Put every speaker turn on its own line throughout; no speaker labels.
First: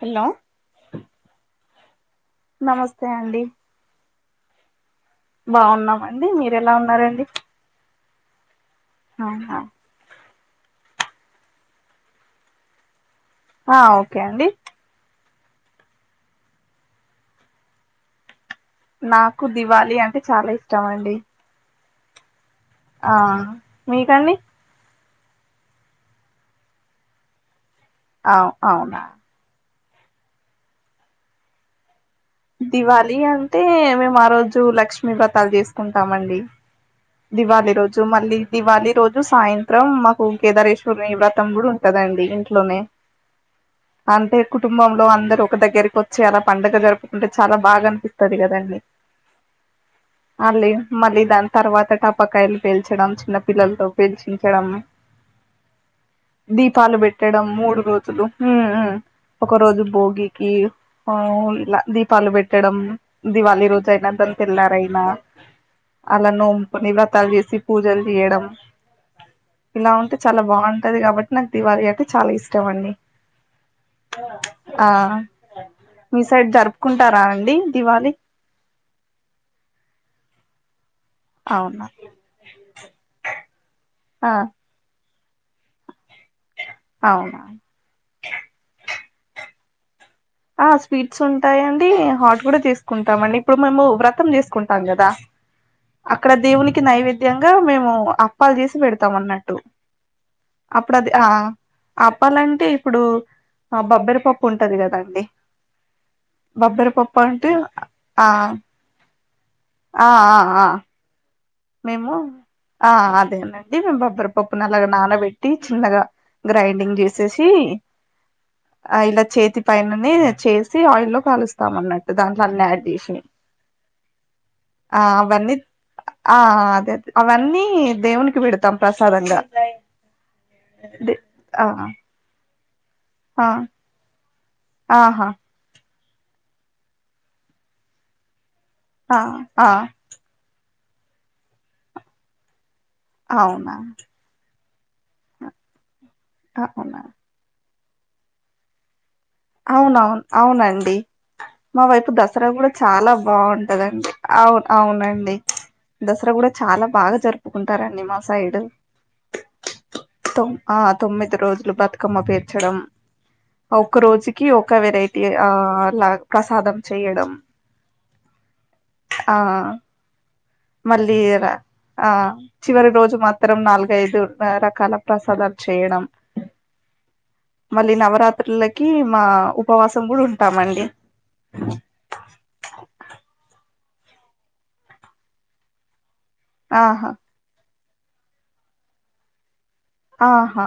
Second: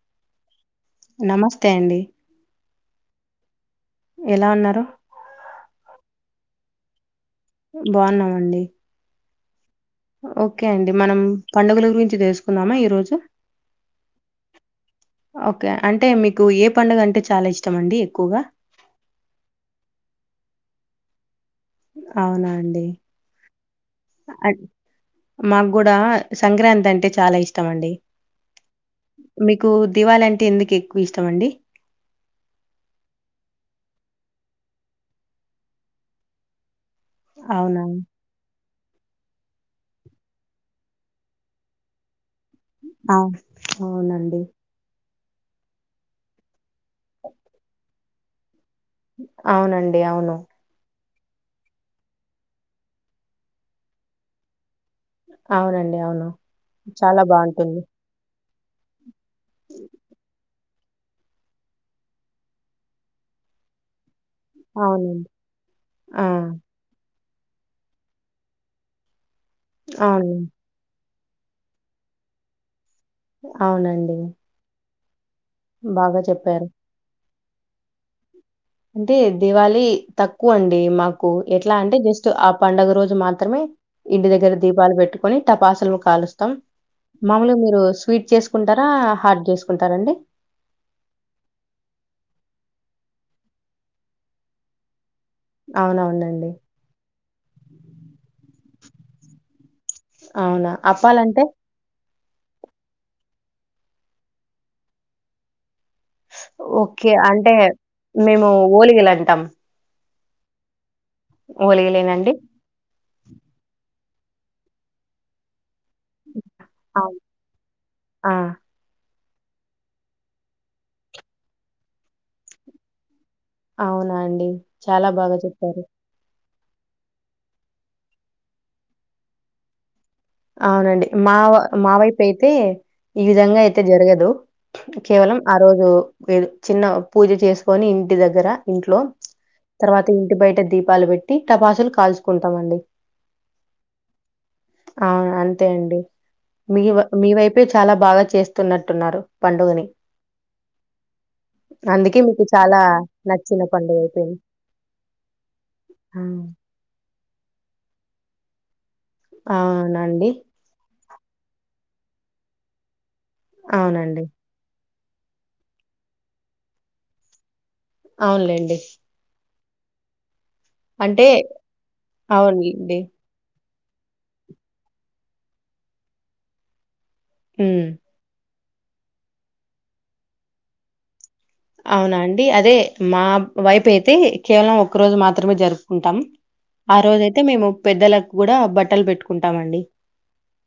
Hello
నమస్తే అండి
నమస్తే అండి
ఎలా ఉన్నారు
బాగున్నామండి మీర ఎలా ఉన్నారండి
బాగున్నామండి
ఆహా
ఓకే అండి మనం పండుగల గురించి తెలుసుకుందామా ఈ రోజు
ఆ ఓకే అండి
ఓకే అంటే మీకు ఏ పండుగ అంటే చాలా ఇష్టం అండి ఎక్కువగా
నాకు దివాళి అంటే చాలా ఇష్టం అండి
అవునా అండి
ఆ మీకండి
అన్- మాకు కూడా సంక్రాంతి అంటే చాలా ఇష్టం అండి
అవు అవున
మీకు దివాలి అంటే ఎందుకు ఎక్కువ ఇష్టం అండి
దివాళి అంటే మేము ఆ రోజు లక్ష్మీ వ్రతాలు చేసుకుంటామండి దివాళి
అవునా
రోజు మళ్ళీ దివాళి ఈ రోజు సాయంత్రం మాకు కేదారేశ్వర్నియువ్ర తమ్ముడు ఉంటదండి ఇం లో
అవు- అవునండి
అంటే కుటుంబంలో అంద ఒక దగ్గరికి వచ్చి అలా పండగ జరుపుకుంటే చాలా బాగా అనిపిస్తుంది స్తుది కద అండి
అవునండి అవును
మళ్ళీ దాని తర్వాత టాపకాయలు పేల్చడం చిన్న పిల్లలతో పేల్చించడం
అవునండి అవును
దీపాలు
చాలా
పెట్టడం
బాగుంటుంది
మూడు రోజులు హ్మ్ హ్మ్ ఒక రోజు భోగికి ఆ ఇలా దీపాలు పెట్టడం దివాళీ రోజు అయినా ద తెల్లారయినా
అవునండి ఆ,
అలాను నివ్రతాలు చేసి పూజలు చేయడం ఇలా ఉంటే
అవును
చాలా బాగుంటది కాబట్టి నాకు దివళి అంటే చాలా ఇష్టం అండి
అవునండి
ఆ
బాగా
మీ సైడ్
చెప్పారు
జరుపుకుంటారా డి దివాళి
అంటే దివాళి తక్కువ అండి మాకు నాకు ఎట్లా
అవునా
అంటే జస్ట్ ఆ పండుగ రోజు మాత్రమే ఇంటి
ఆ
దగ్గర దీపాలు పెట్టుకు కొని తపాసులు కాలుస్తాం
అవునా
మాములుగా మీరు స్వీట్ చేసుకుంటారా హార్డ్ చేసుకుంటారండి
ఆ స్వీట్స్ ఉంటాయిండి హాట్ కూడా చేసుకుంటామ అండి ఇప్పుడు మేము వ్రతం చేసుకుంటాం కదా అక్కడ
అవునవునండి.
దేవుకి నైవేద్య విధ్యంగా మేము అప్పాలు చేసి పెడతాం అన్నట్టు
అవునా!
అప్పుడది
అప్పాలంటే
అపప్పాలంటే ఇప్పుడు ఆ బబ్బెరపప్పు ఉంటది కదండి
ఓకే అంటే
ఆ
మేము ఓలిగాలు అంటాం
ఆ ఆ ఆ మేము
ఓలిగలేనండి?
ఆ అ అదేనండి మేము బబ్బెరపప్పు న అలాగా నానబెట్టి చిన్నగా గ్రైండింగ్
అవును.
చేసేసి
ఆ!
ఆ ఇలా చేతి పైననే చేసి ఆయి లో కలుస్తాం అన్నట్టు దాంట్లో అన్ని యాడ్ చేసి
అవునా అండి
ఆ
చాలా బాగా
అవన్నీ
చెప్పారు
ఆ అదే అవన్నీ దేవునికి పెడతాం ప్రసాదంగా
అవునండి
దే
మా
ఆ
మావైపు అయితే
ఆ
ఈవిధంగా అయితే జరగదు
ఆహా
కేవలం ఆరోజు లేదు చిన్న పూజ చేసుకొని ఇంటి దగ్గర ఇంట్లో
ఆ ఆ
తర్వాత ఇంటి బయట దీప్ పాలు పెట్టి టపాసులు కాల్చుకుంటామండి
అవునా
అవును అంతే అండి
అవునా
మీవ మివైపు చాలా బాగా చేస్తున్నట్టు ఉన్నారు
అవునవును అవునండి మా వైపు
అందుకే మీకు
దసరా కూడా చాలా
నచ్చిన పండుగ
బాగుంటదండి
అయిపోయింది.
అవును అవునండి
ఆ!
దసరా కూడా చాలా బాగా జరుపుకుంటారండి మా సైడు
ఆ అవునండి.
తొమ్మిది రోజులు బతుకమ్మ పేర్చడం ఒక్క
అవునండి
రోజుకి ఒక వెరైటీ ఆ లాగా ప్రసాదం చేయడం
అవునులేండి
ఆ మళ్ళీ
అంటే
ఆ చివరి
అవునండి.
రోజు మాత్రం నాలుగు ఐదు న్నర కల్లా ప్రసాదం చేయడం
హ్మ్.
మళ్ళీ నవరాత్రిలో కి మా ఉపవాసం కూడా ఉంటామండి
అవునా అండి అదే మా వైపు అయి అయితే కేవలం ఒక రోజు మాత్రమే జరుపుకుంటాం. ఆ
ఆహా
రోజ అయితే మేము పెద్దలకు కూడా బట్టలు పెట్టుకుంటామండి.
ఆహా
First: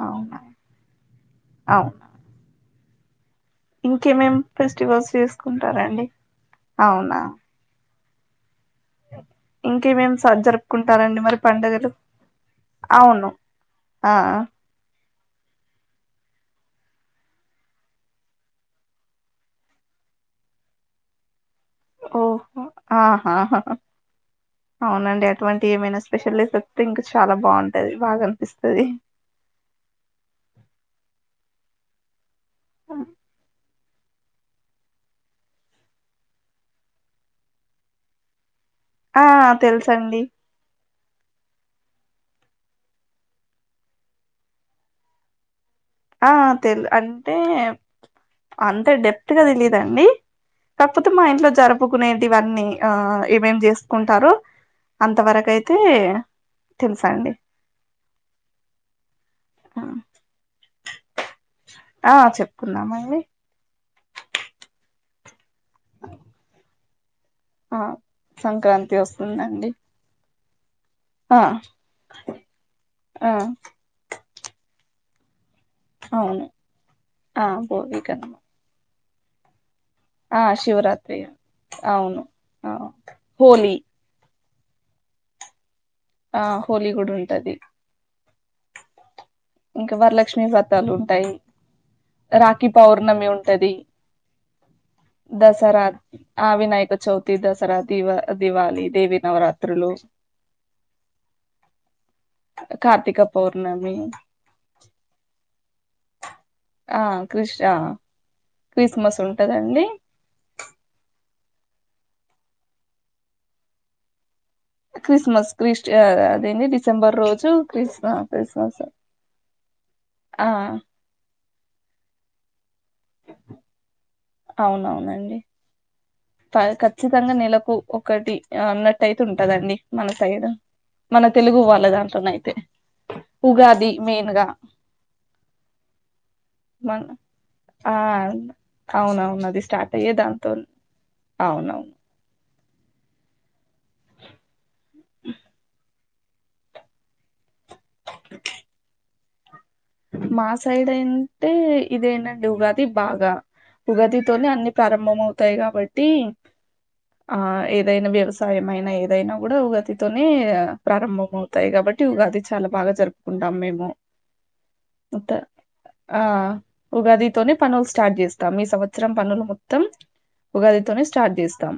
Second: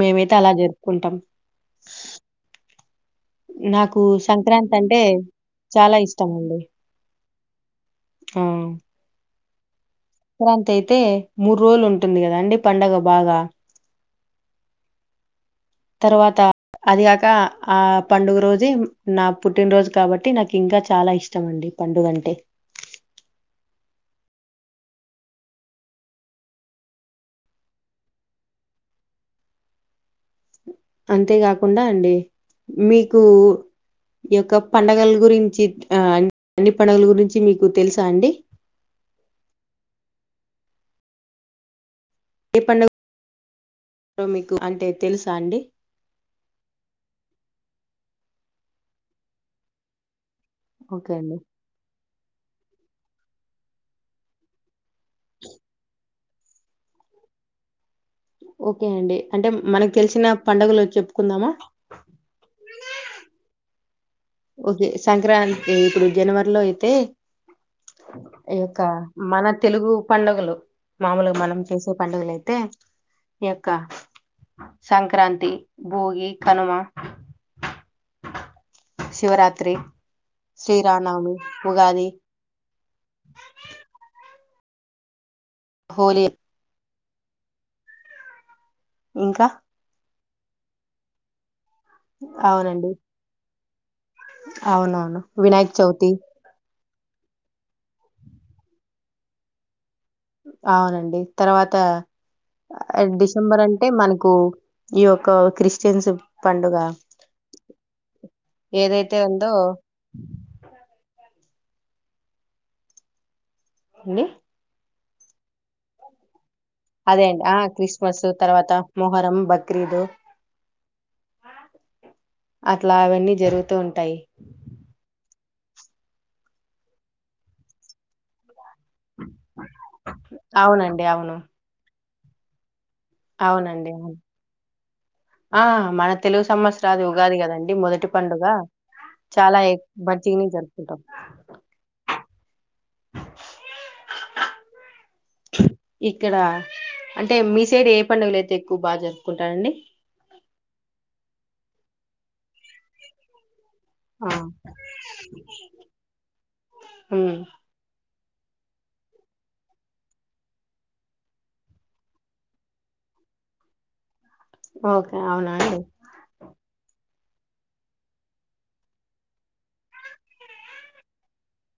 మేమైతే
అవునా
అలా జరుపుకుంటం.
అవునా ఇంకేమేం ఫెస్టివల్స్
చాలా
చేసుకుంటారండి.
హ్మ్
ఇంకేమేం స
సంక్రాంతి అయితే
జరుపుకుంటారండి మరి
మూడు రోజులు
పండుగలు
ఉంటుంది కదండి పండగ
అవును
బాగా
ఆ
తర్వాత అదిగాక ఆ పండుగ రోజే నా పుట్టినరోజు కాబట్టి నాకు ఇంకా చాలా ఇష్
ఓహో ఆహా హా అవునండి అటువంటి ఏమైనా స్పెషల్ ఎఫెక్ట్ ఇంక చాలా బావుంటది బాగా అనిపిస్తది
అంతేగాకుండా అండి మీకు ఈ యొక్క పండుగల గురించి ఆ అన్ని పడుగల గురించి మీకు తెలుసా అండి
ఆ తెలుసండి
ఏ పండుగ మీకు అంటే తెలుసా అండి
ఆ తెలి అంటే అంత డెప్త్గా తెలీదండి. కాకపోతే
ఓకే
మా
అండి.
ఇంట్లో జరుపుకునే ఇవన్నీ ఆ ఏమేం చేసుకుంటారు అంతవరకు అయితే తెలుసా అండి
ఓకే అండి అంటే మనకు తెలిసిన పండుగలు చెప్పుకుందామా?
ఆ చెప్పుకుందామవి
ఓకే సంక్రాంతి ఇప్పుడు జనవరిలో అయితే
ఆ
ఈ యొక్క
సంక్రాంతి
మన
వస్తుందండి
తెలుగు పండుగలు మామూలుగా
ఆ
మనం చేసే పండుగలయితే
ఆ
ఈ యొక్క సంక్రాంతి భోగి,
అవును
కనుమ,
ఆ పోవకమ్
శివరాత్రి
ఆ శివరాత్రి
శ్రీరామనవమి, ఉగాది,
అవును ఆ హోళ
హోలీ
ఆ హోలీ కూడా ఉంటది
ఇంకా
క్ష్ీ వాతాలు ఉంటాయి రాఖీ
అవునండి.
పౌర్ణమి ఉంటది
అవునవును. వినాయక
దసరా
చవితి
ఆ వినాయక చౌతి దసరా దివ దివాళి దేవి నవరాత్రులు
అవునండి తర్వాత
కార్తీక
డిసెంబర్ అంటే
పౌర్ణమి
మనకు ఈయ ఒకక్క క్రిస్టియన్స్ పండుగ
ఆ క్రిష్ ఆ
ఏదైతే
క్రిస్మస్
ఉందో
ఉంటదండి
ఏ
క్రిస్మస్ క్రిస్ అదేంది డిసెంబర్
అదేండి
రోజు
ఆ క్రిస్మస్ తర్వాత
క్రిస్మస్
మొహరం బక్రీదు
ఆ
అట్ల అవన్నీ జరుగుతూ ఉంటాయి
అవునవునండి ప ఖచ్చితంగా నెలకు ఒకటి అన్నట్టతే ఉంటదండి మన సైడ్
అవునండి.
మన
అవును.
తెలుగు వాళ్ళగాని అయితే
అవునండి ఆ మన తెలుగు సంవత్సరాది
మన
ఉగాది కదండి
ఆ
మొదటి పండుగ
అవునవును
చాలా
అది స్టార్ట్ అయ్యే
మంచినే
దాంతో
జరుపుకుంటాం
అవునవును
ఇక్కడ అంటే మీస్ రె ఏ పండుగలైతే ఎక్కు బాజర్ కుటండి
మా సైడ్ అంటే ఇదేనండి ఉగాది బాగా
ఆ!
ఉగాదితోనే అన్ని ప్రారంభంవుతాయి కాబట్టి
హ్మ్.
ఆ ఏదైనా వ్యవ సాయమైన ఏదైనా కూడా ఉగాదితోనే ప్రారంభం అవుతాయి కాబట్టి ఉగాది చాలా బాగా జరుపుకుంటాం మేము
ఓకే.
త్త
అవునా అండి?
ఆ ఉగాది తోనే పనులు స్టార్ట్ చేస్తం. ఈ సంవత్సరం పనులు మొత్తం ఉగాది తోనే స్టార్ట్ చేస్తం.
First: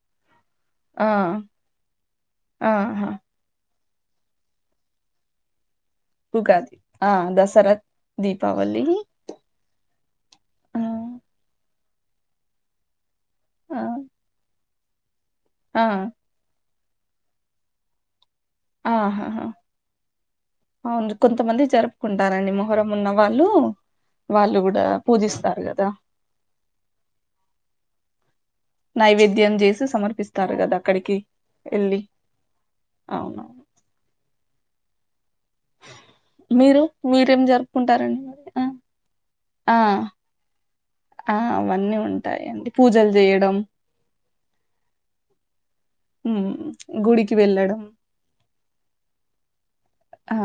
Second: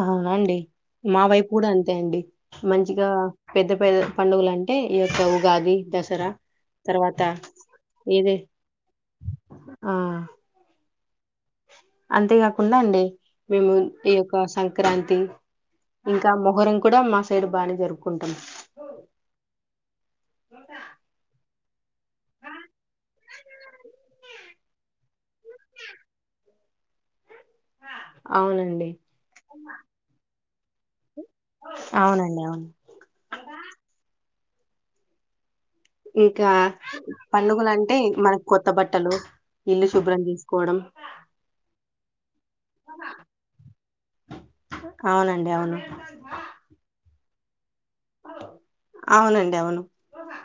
ఆ అవునా అండి మా వైపు కూడా అంతే అండి మంచిగా
ఆహా
పె పెద్ద పెద్ద పండుగలంటే ఈ యొక్క ఉగాది దసరా
ఉగాది ఆ
తర్వాత
దసర,
ఇది
దీపావలీ ఆ
అంతే కాకుండ అండి మేము
ఆ
ఈ యొక్క సం క్రాంతి
ఆ
ఇంకా మొహర్రం కూడ మా సైడ్ బానే జరుపుకుంటాం
ఆహాహా అవును కొంతమంది చేరం కుంటారండి మొహర్రం ఉన్న వాళ్ళూ, వాళ్ళు కూ డా పూజిస్తారు కదా
హా
నైవేద్యం చేసి సమర్పిస్తారు కదా అక్కడికి ఎళ్ళి.
అవునండి అవును
అవునవును
ఇంకా
మీరు మీరేం
పండుగలంటే
జరుపుకుంటారండి మరీ
మనకు కొత్త బట్టలు
ఆ
ఇల్లు శుభ్రం చేసుకోవడం
ఆ అవన్నీ ఉంటాయండి పూజలు చెయ్యడం
అవునండి అవును
వెళ్ళడం
అవునండి అవును
ఆ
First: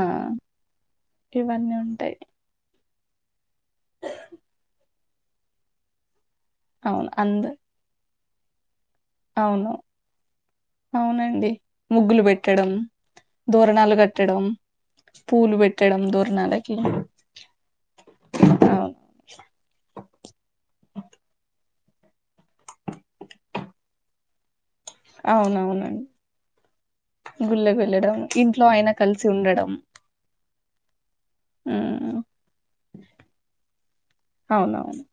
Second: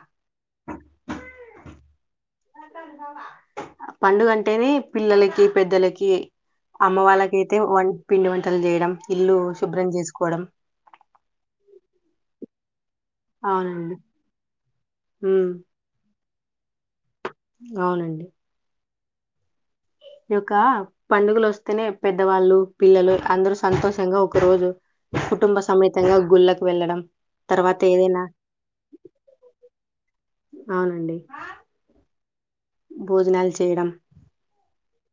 ఇవన్నీ ఉంటయి
పండుగ అంటేనే పిల్లలకి, పెద్దలకి అమ్మ
అవును అంద
వాళ్ళకైతే వన్ పిండి వంటలు చేయడం ఇల్లు
అవును
శుభ్రం చేసుకోవడం
అవునండి ముగ్గులు పె ట్టడం ధోరణాలు
అవునండి
కట్టడం,
ఉమ్
పూలు పెట్టడం, దో నడకీ
అవునండి
అవునవును
ఈ యొక్క పండుగలు వస్తేనే పెద్దవాళ్ళు పిల్లలు అందరు సంతోషంగా ఒక రోజు కుటుంబ
అవునవునం
సమేతంగా గుళ్ళకు వెళ్ళడం
గుళ్ళకు
తర్వాత
వెళ్ళడం
ఏదైనా
ఇంట్లో అయన కలిసి ఉండడం
అవునండి
మ్మ్
భోజనాలు చేయడం
అవునవును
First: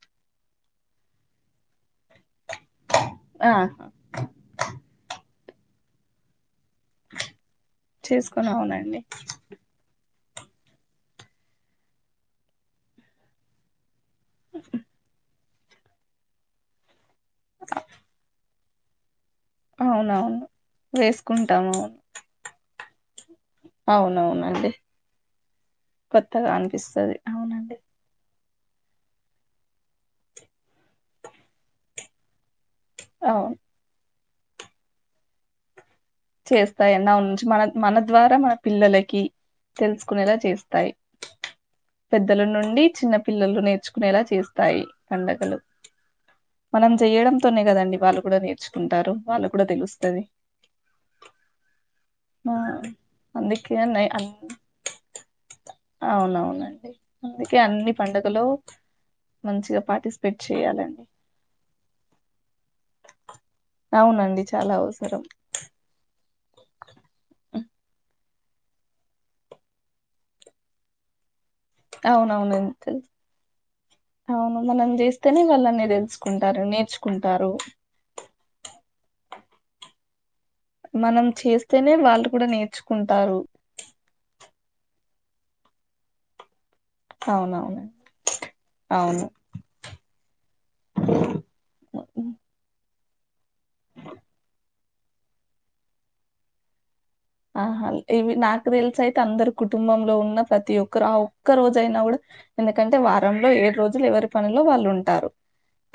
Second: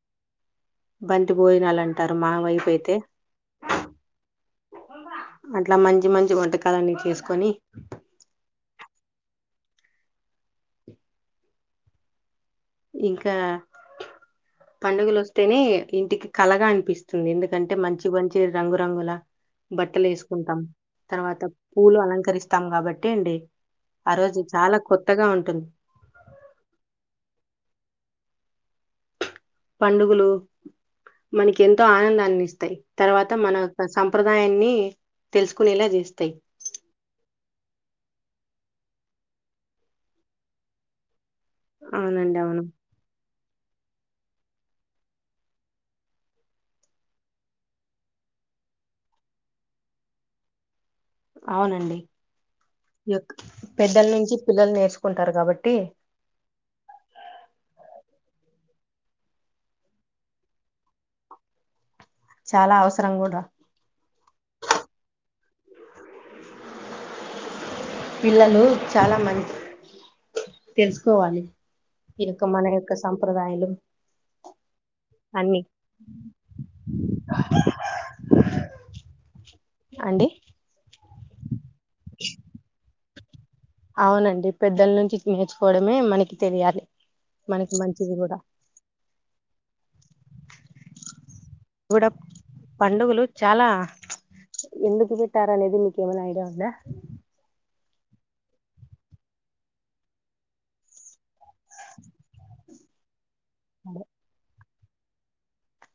బంతి భోజనాలంటారు మావై పైతే
ఆ
అట్లా మంచి మంచి వంటక కాలన్నీ చేసుకొని
ని
ఇంకా పండగలొస్ తేనే ఇంటికి కళగా అనిపిస్ తుంది ఎందుకంటే మంచి మంచి రంగురంగులా
అవునవును
బట్టలేసుకుంటాం తర్వాత
వేసుకుంటాము
పూలు అలంకరిస్తాం కాబ టేండి
అవునవునండి కొత్తగా అన్పిస్తాది అవునండి
పండుగలు మనకి ఎంతో ఆనందాన్ని ఇస్ తర్వాత
అవును
మనం ప్రసం ప్రదాయాన్ని తెలుసుకునేలా చేస్
చేస్తాయిన్న ఉంచి మన మన ద్వారా మన పిల్లలకి తెలుసుకొనేలా చేస్తాయి
అవునండి
పెద్దల
అవును
నుండి చిన్న పిల్లలు నేర్చ్ నేలా చేస్తాయి పండగలు మనం చేయడంతోనే కదండి వాళ్ళు కూడా నేర్చుకుంటారు వాళ్ళు కూడా తెలుస్తాది
అవునండి యొక్
అందుకే
పెద్దల
నే అన్
నుంచి పిల్లలు నేర్చుకుంటారు కాబట్టి
పండుగలో మంచిగా పార్టిసిపేట్ చేయాలండి
చాలా అవసరం కూడా
అవునండి చాలా అవసరం
పిల్లలు చాలా మం తెలుసుకోవాలి ఈ యొక్క మన యొక్క
అవునవునంతె
సంప్రదాయాలు
అవును మనం చేస్తేనే
అన్ని
వాళ్ళన్ని తెలుసుకుంటారు నేర్చుకుంటారు
అండి
మనం చేస్ తేనే వాళ్ళు కూడా నేర్చుకుం టారు
అవునండి పెద్దల నుంచి నేర్చుకోవడమే మనకి తెలియాలి మనకి
అవునవును
మంచిది కూడా
అవును
[unintelligible] పండుగలు డు చాలా ఎందుకు పెట్టారనేది మీకేమైనా ఐడియా ఉందా
ఆహా ఇవి నాకు తెలుసయితే అందరు కుటుంబంలో ఉన్న ప్రతి ఒక్కరు ఆ ఒక్క రోజైనా కూడా ఎందుకంటే వ రంలో ఏడు రోజులు ఎవరి పనులు లో వాళ్ళు ఉంటారు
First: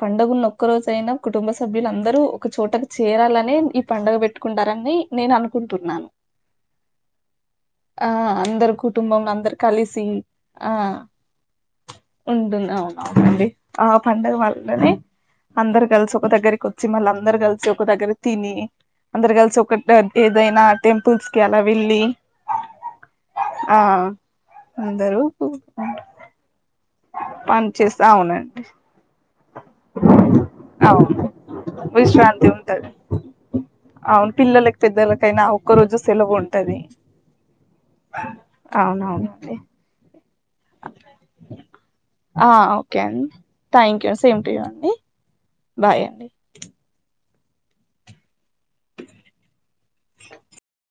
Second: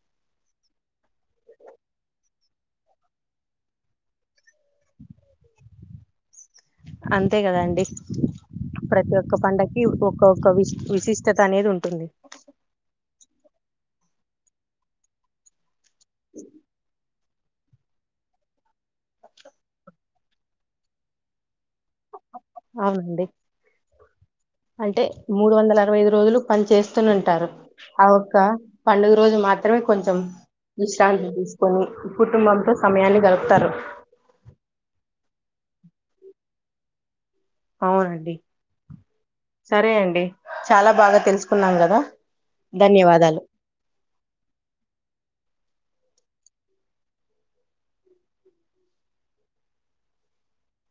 పండుగ ఉన్న ఒక్క రోజయినా కుటుంబ సభ్యులుందరూ ఒక చోటకు చేరాలనే ఈ పండుగ పెట్టుకుంటారని నేను అనుకుంటున్నాను
అంతే కదాండి
ఆ అందరు
ప్రతి
కుటుంబంలో
ఒక్క
అందరు
పండకి
కలిసి
ఒక్కక్క విశ
ఆ
విశిష్టత అనేది ఉంటుంది
ఉంటుంది అవునవునండి ఆ పండుగ మాత్రమే అందరు గల్సు ఒక దగ్గకి కొచ్చి మళ్ళా అందరు కలిసి ఒక దగ్గర తిని అందరు కలిసి ఒక ఏదైనా టెంపల్స్ కి అలా వెల్లి
అవునండి
ఆ
అంటే
అందరూ
మూడు వందల అరవై ఐదు రోజులు పని చేేస్త్ తును ఉంటారు
పని చేస్తా
ఆ ఒక్క
అవునండి
పండుగ రోజులు మాత్రమే కొంచెం
అవును
విశ్రాంతి తీసుకొని
విశ్రాంతి
కుటుంబంతో
ఉంటది
సమయాన్ని గలుపుతారు
అయినా ఒక్క రోజు సెలవు ఉంటది
అవునండి
అవునవునండి
సరే అండి చాలా బాగా తెలుసుకున్నాం కదా
ఆ ఓకే అండి
ధన్యవాదాలు
thank you same to you అండి బాయ్ అండి [inaudible]